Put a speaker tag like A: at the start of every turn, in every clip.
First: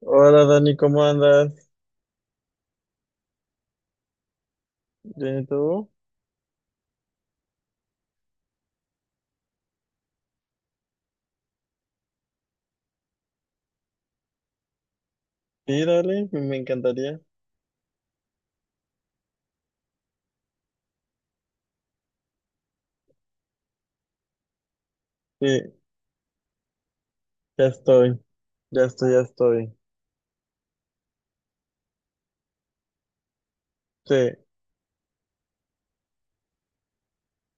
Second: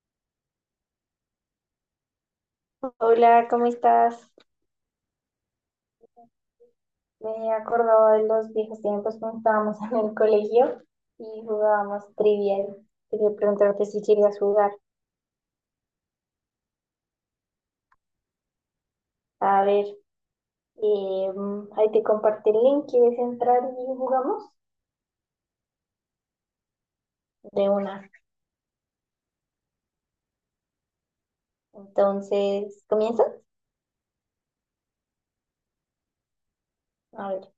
A: Hola Dani, ¿cómo andas?
B: Hola, ¿cómo estás?
A: ¿Bien y tú?
B: Me acordaba de los viejos tiempos cuando estábamos en el colegio y jugábamos trivial. Quería preguntarte si querías jugar.
A: Sí, dale, me encantaría.
B: A ver, eh, ahí te compartí el link. ¿Quieres entrar y jugamos?
A: Sí, ya
B: De una.
A: estoy, ya estoy.
B: Entonces, ¿comienzas?
A: Sí,
B: A ver,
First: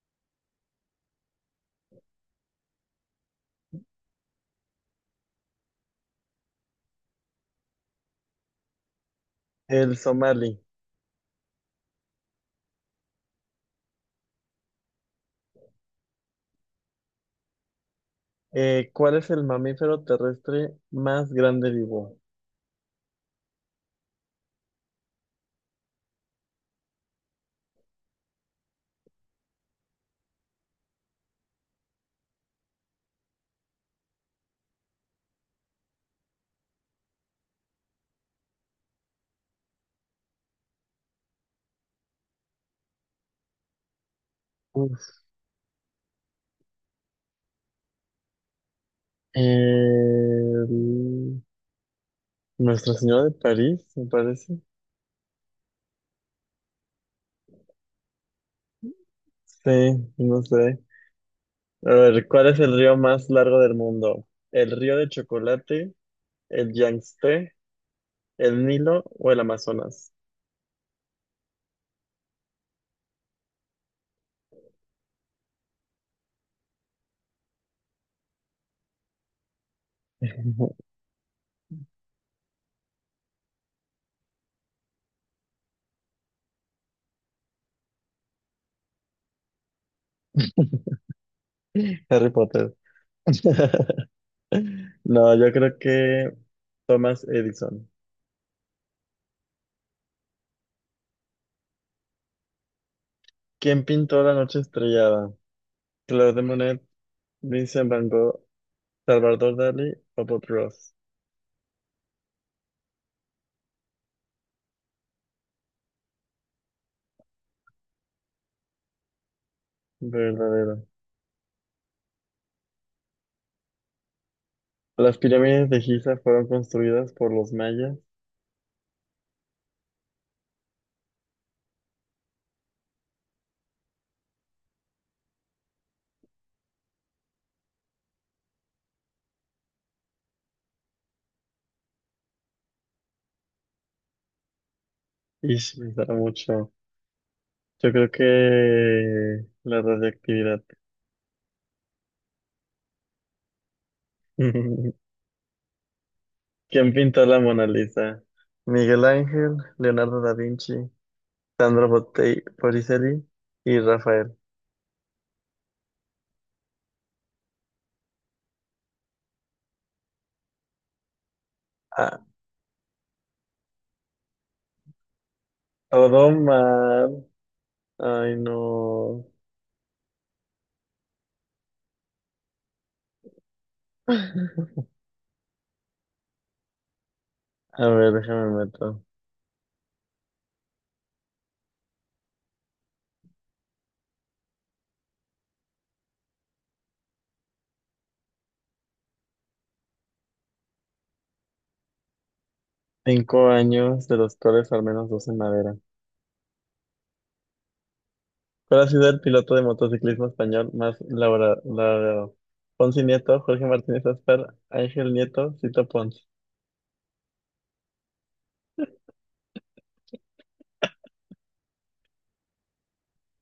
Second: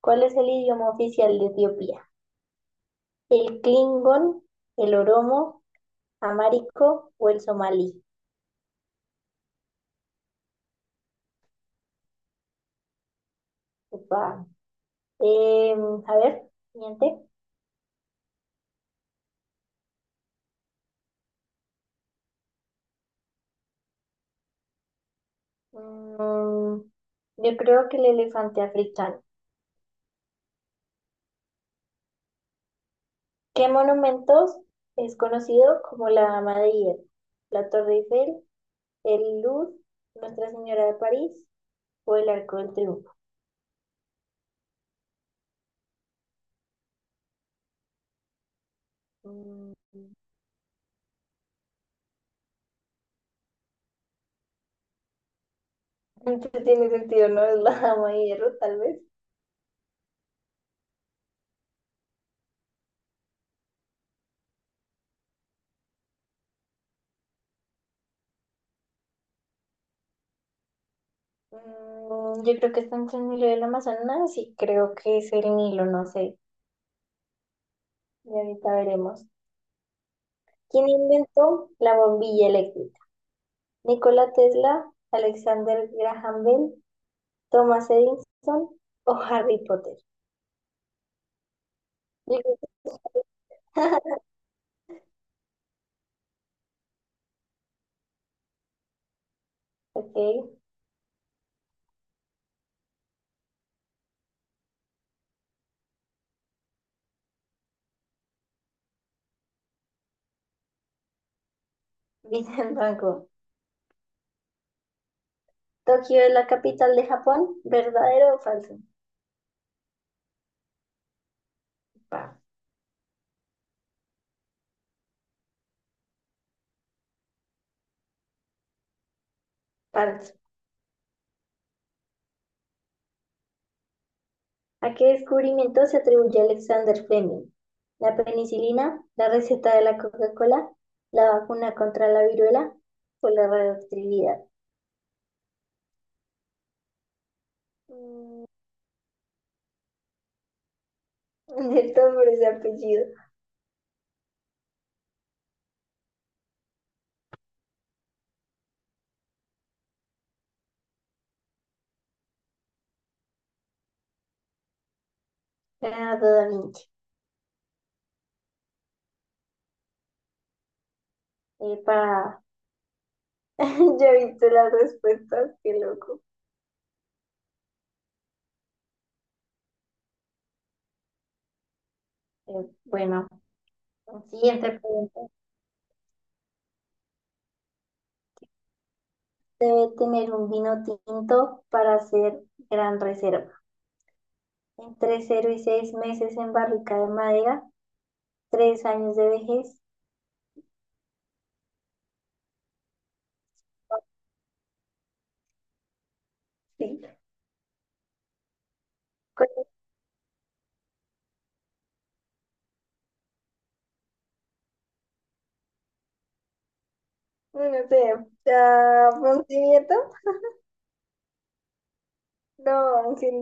B: ¿cuál es el idioma oficial de Etiopía? ¿El Klingon, el Oromo, Amárico o el Somalí?
A: el Somali.
B: Upa. A ver, siguiente.
A: ¿Cuál es el mamífero terrestre más grande vivo?
B: Mm, yo creo que el elefante africano. ¿Qué monumentos es conocido como la Dama de Hierro? La Torre Eiffel, el Louvre, Nuestra Señora de París o el Arco del Triunfo.
A: Uf,
B: Mm,
A: el- Nuestra Señora de París, me parece.
B: entonces tiene sentido, ¿no? Es la Dama de Hierro, tal vez.
A: Sí, no sé. A ver, ¿cuál es el río más largo del mundo? ¿El río de chocolate, el Yangtze, el Nilo o el Amazonas?
B: Yo creo que está entre el Nilo y el Amazonas y creo que es el Nilo, no sé. Y ahorita veremos. ¿Quién inventó la bombilla eléctrica? Nikola Tesla, Alexander Graham Bell, Thomas Edison o Harry Potter.
A: Harry
B: Yo creo
A: Potter.
B: que-
A: No, yo creo que Thomas Edison.
B: Ok,
A: ¿Quién pintó la noche estrellada? Claude de Monet, Vincent Van Gogh, Salvador Dalí o Bob Ross.
B: Vincent Franco. Tokio es la capital de Japón, ¿verdadero o falso?
A: Verdadero.
B: Pa-
A: Las pirámides de Giza fueron construidas por los mayas.
B: Falso. ¿A qué descubrimiento se atribuye Alexander Fleming? ¿La penicilina, la receta de la Coca-Cola, la vacuna contra la viruela o la radioactividad?
A: Y me da mucho. Yo creo
B: Mm,
A: que la radioactividad.
B: De nombre ese apellido.
A: ¿Quién pintó la Mona Lisa? Miguel Ángel, Leonardo da Vinci, Botticelli y Rafael.
B: Leonardo da Vinci.
A: Ah,
B: Para. Ya he visto las respuestas, qué loco.
A: todo mal. Ay, no.
B: Bueno. Siguiente pregunta.
A: A ver, déjame meto.
B: Debe tener un vino tinto para hacer gran reserva. Entre 0 y 6 meses en barrica de madera, 3 años de vejez.
A: Cinco años, de los cuales al menos dos en madera.
B: Sí.
A: ¿Cuál ha sido el
B: ¿Cuál
A: piloto de
B: es?
A: motociclismo español más laureado? Ponce Nieto, Jorge Martínez Aspar, Ángel Nieto, Cito Pons.
B: No sé. ¿Ponce? No, Ángel.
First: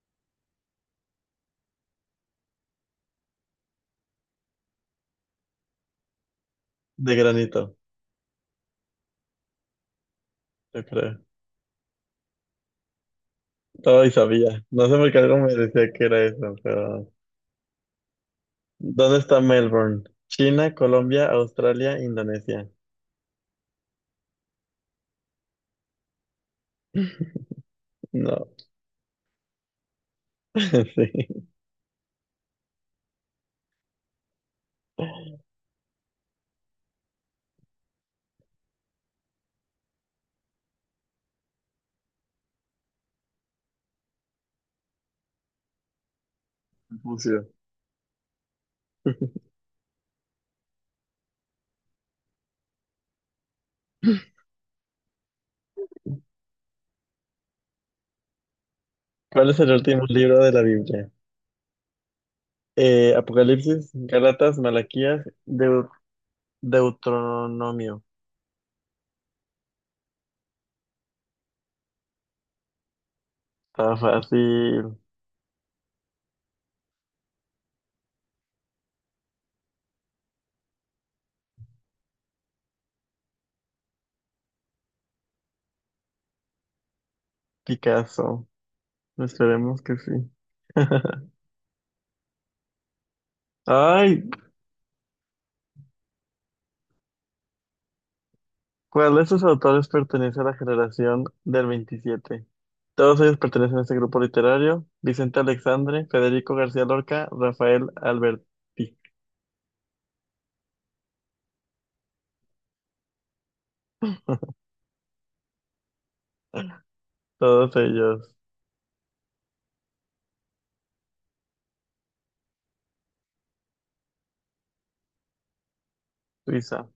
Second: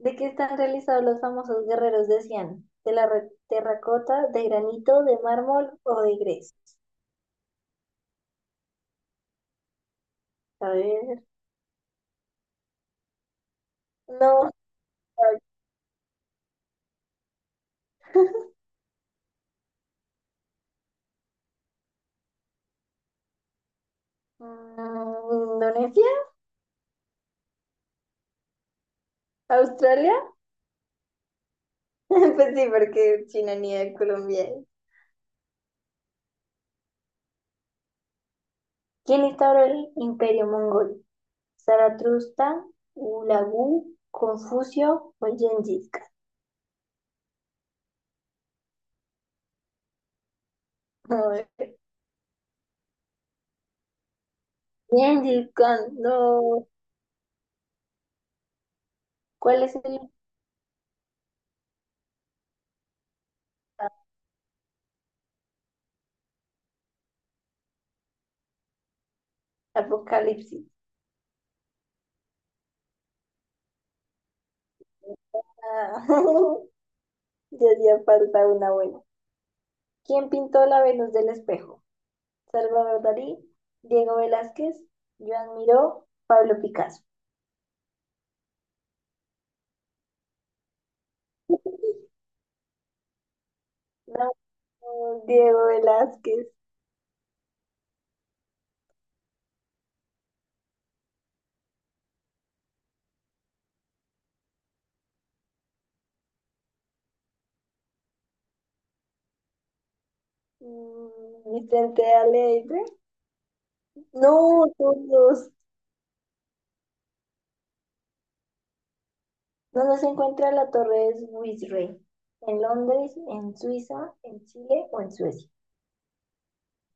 B: ¿De qué están realizados los famosos guerreros de Cian? ¿De la terracota, de granito, de mármol o de gres?
A: De granito,
B: A
A: yo creo.
B: ver.
A: Todo y
B: No.
A: sabía. No sé por qué algo me decía que era eso, pero... ¿Dónde está Melbourne? China, Colombia, Australia, Indonesia.
B: ¿Indonesia?
A: No,
B: ¿Australia?
A: sí.
B: Pues sí, porque China ni de Colombia. ¿Quién instauró el imperio mongol? ¿Zaratustra, Ulagu, Confucio o Gengis Khan?
A: Confucio.
B: A ver, Gengis Khan, no.
A: ¿Cuál es
B: ¿Cuál
A: el
B: es el
A: último libro de la Biblia? Apocalipsis, Gálatas, Malaquías, Deuteronomio.
B: apocalipsis?
A: Está fácil,
B: Ah, ya hacía falta una buena. ¿Quién pintó la Venus del espejo? Salvador Dalí, Diego Velázquez, Joan Miró, Pablo Picasso.
A: Picasso. Esperemos que sí. Ay,
B: No, Diego Velázquez,
A: ¿cuál de estos autores pertenece a la generación del 27? Todos ellos pertenecen a este grupo literario. Vicente Alexandre, Federico García Lorca, Rafael Alberti.
B: Vicente Alegre. No, todos.
A: Todos ellos,
B: ¿Donde se encuentra la Torre de Swissray? ¿En Londres, en Suiza, en Chile o en Suecia?
A: Suiza.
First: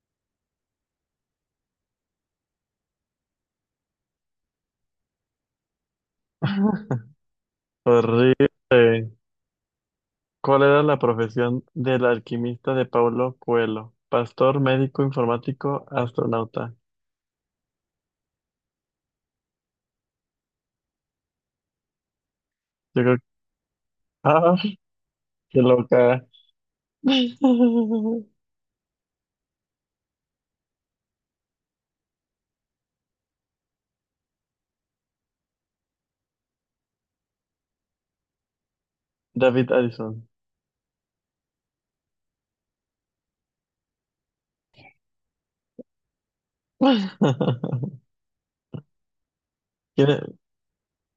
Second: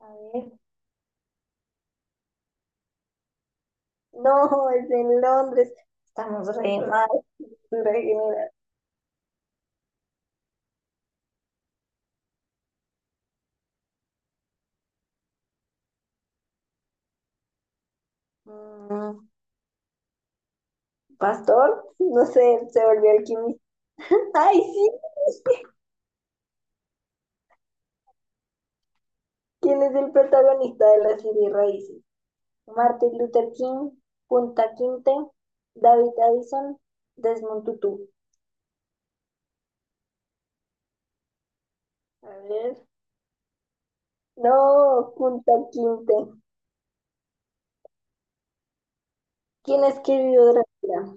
B: A ver. No, es en Londres. Estamos re mal, cultura general.
A: Horrible. ¿Cuál era la profesión del alquimista de Paulo Coelho? Pastor, médico, informático, astronauta.
B: Mm, Pastor, no sé, se
A: Yo
B: volvió
A: creo que...
B: alquimista.
A: ¡Ah!
B: ¡Ay, sí!
A: ¡Qué loca!
B: ¿Quién es el protagonista de la serie Raíces? Martin Luther King, Punta Quinte, David Addison, Desmond Tutu.
A: David Addison.
B: A ver. No, Punta Quinte. ¿Quién
A: ¿Quién es?
B: escribió Drácula?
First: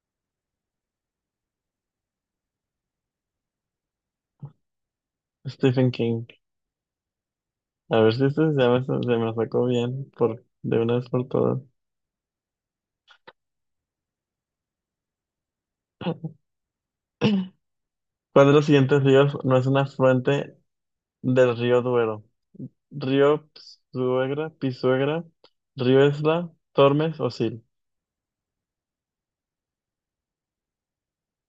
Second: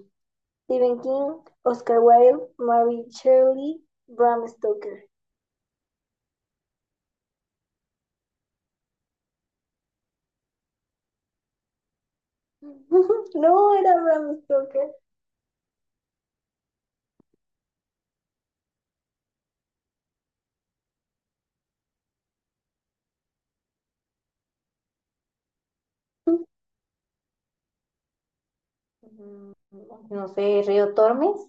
B: Stephen King, Oscar Wilde, Mary Shelley, Bram Stoker.
A: Stephen King. A ver si este ya me, se me lo sacó bien por, de una vez por todas.
B: No era Bram Stoker.
A: ¿Cuál de los siguientes ríos no es un afluente del río Duero? Río Suegra, Pisuegra, Río Esla, Tormes o Sil.
B: Mm, No sé, Río Tormes.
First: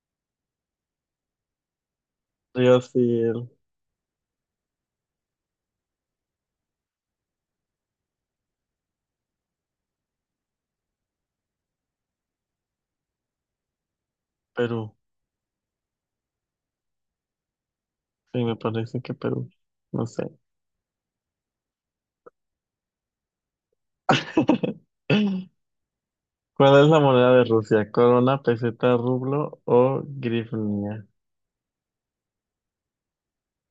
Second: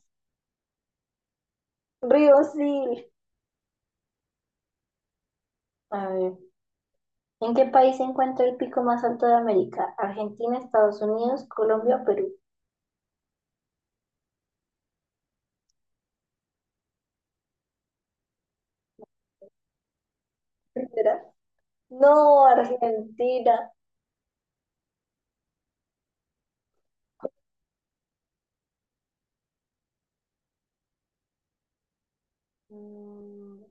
B: Río,
A: Río
B: sí.
A: Sil,
B: A ver, ¿en qué país se encuentra el pico más alto de América? Argentina, Estados Unidos, Colombia, Perú.
A: Perú. Sí, me parece que Perú. No sé.
B: ¿Será? No, Argentina.
A: ¿Cuál es la moneda de Rusia? ¿Corona, peseta, rublo o grivnia?
B: Mm,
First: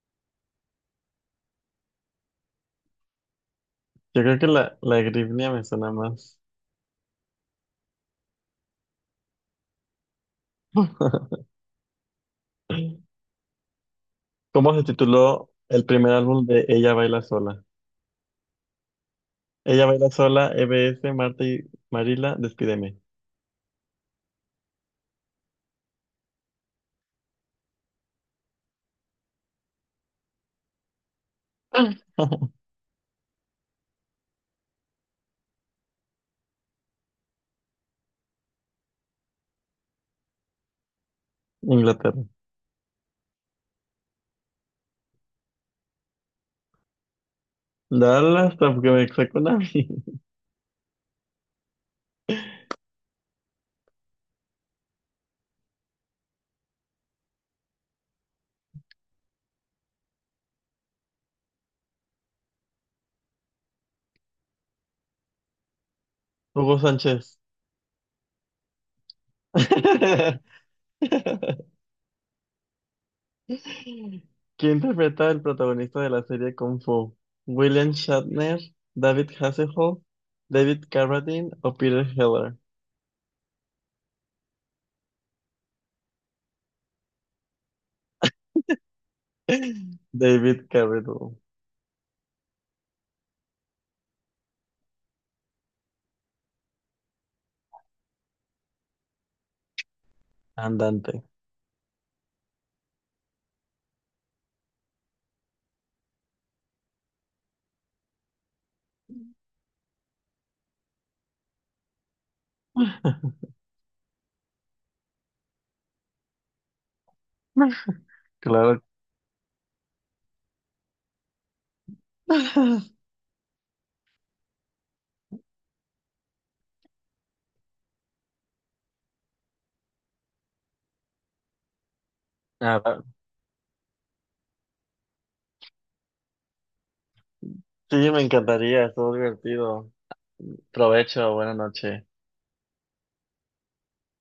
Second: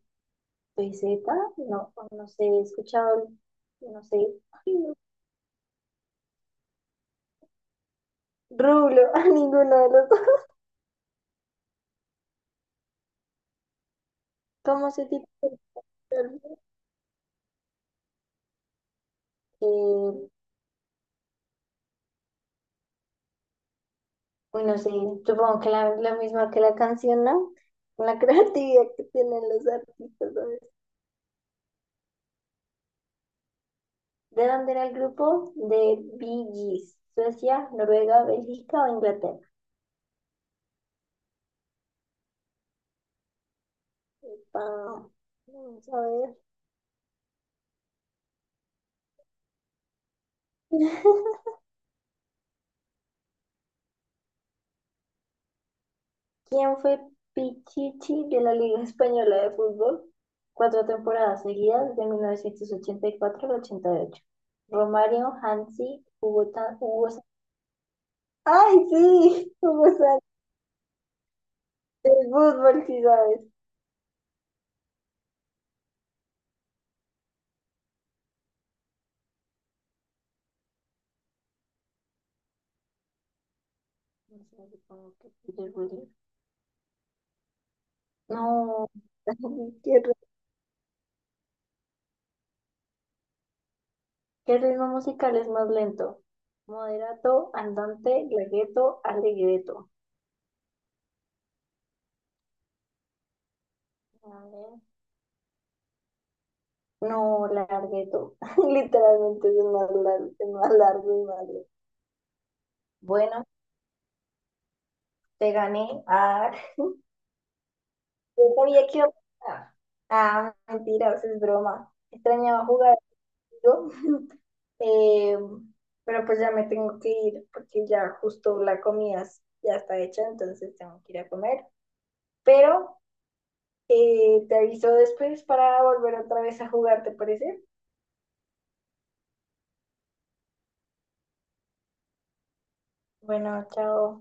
B: ¿Peseta? No, no sé, he escuchado, no sé.
A: Yo creo que
B: Ay,
A: la,
B: no.
A: la grivnia me suena más.
B: Rublo, a ninguno de los dos.
A: ¿Cómo se
B: ¿Cómo se
A: tituló
B: titula?
A: el primer álbum de Ella Baila Sola? Ella Baila
B: Y
A: Sola, EBS, Marta y Marila, Despídeme.
B: bueno, sí, supongo que la misma que la canción, ¿no? La creatividad que tienen los artistas, ¿sabes? ¿De dónde era el grupo? De Bee Gees. Suecia, Noruega, Bélgica o Inglaterra.
A: Inglaterra.
B: Ah, vamos a ver.
A: Dale hasta porque me saco una.
B: ¿Quién fue Pichichi de la Liga Española de Fútbol? 4 temporadas seguidas de 1984 al 88. Romario, Hansi, Hugo, Tan-
A: Hugo
B: Hugo San-
A: Sánchez.
B: ¡Ay, sí! Hugo Sánchez, del fútbol, sí sabes.
A: ¿Quién interpreta al protagonista de la serie Kung Fu? ¿William Shatner, David Hasselhoff, David Carradine o Peter Heller?
B: No sé, supongo que Peter Williams. No. ¿Qué
A: David Carradine,
B: qué ritmo musical es más lento? Moderato, andante, largueto, allegretto.
A: andante.
B: A ver. No, largueto. Literalmente es el más largo y más lento. Bueno, te gané. Ah, yo
A: Claro.
B: sabía que iba a pasar. Ah, mentira, eso es broma. Extrañaba jugar contigo. Eh, pero pues ya me tengo que ir porque ya justo la comida ya está hecha, entonces tengo que ir a comer. Pero
A: Ah,
B: te aviso después para volver otra vez a jugar, ¿te parece?
A: sí, me encantaría, estuvo divertido. Provecho, buena noche.
B: Bueno, chao.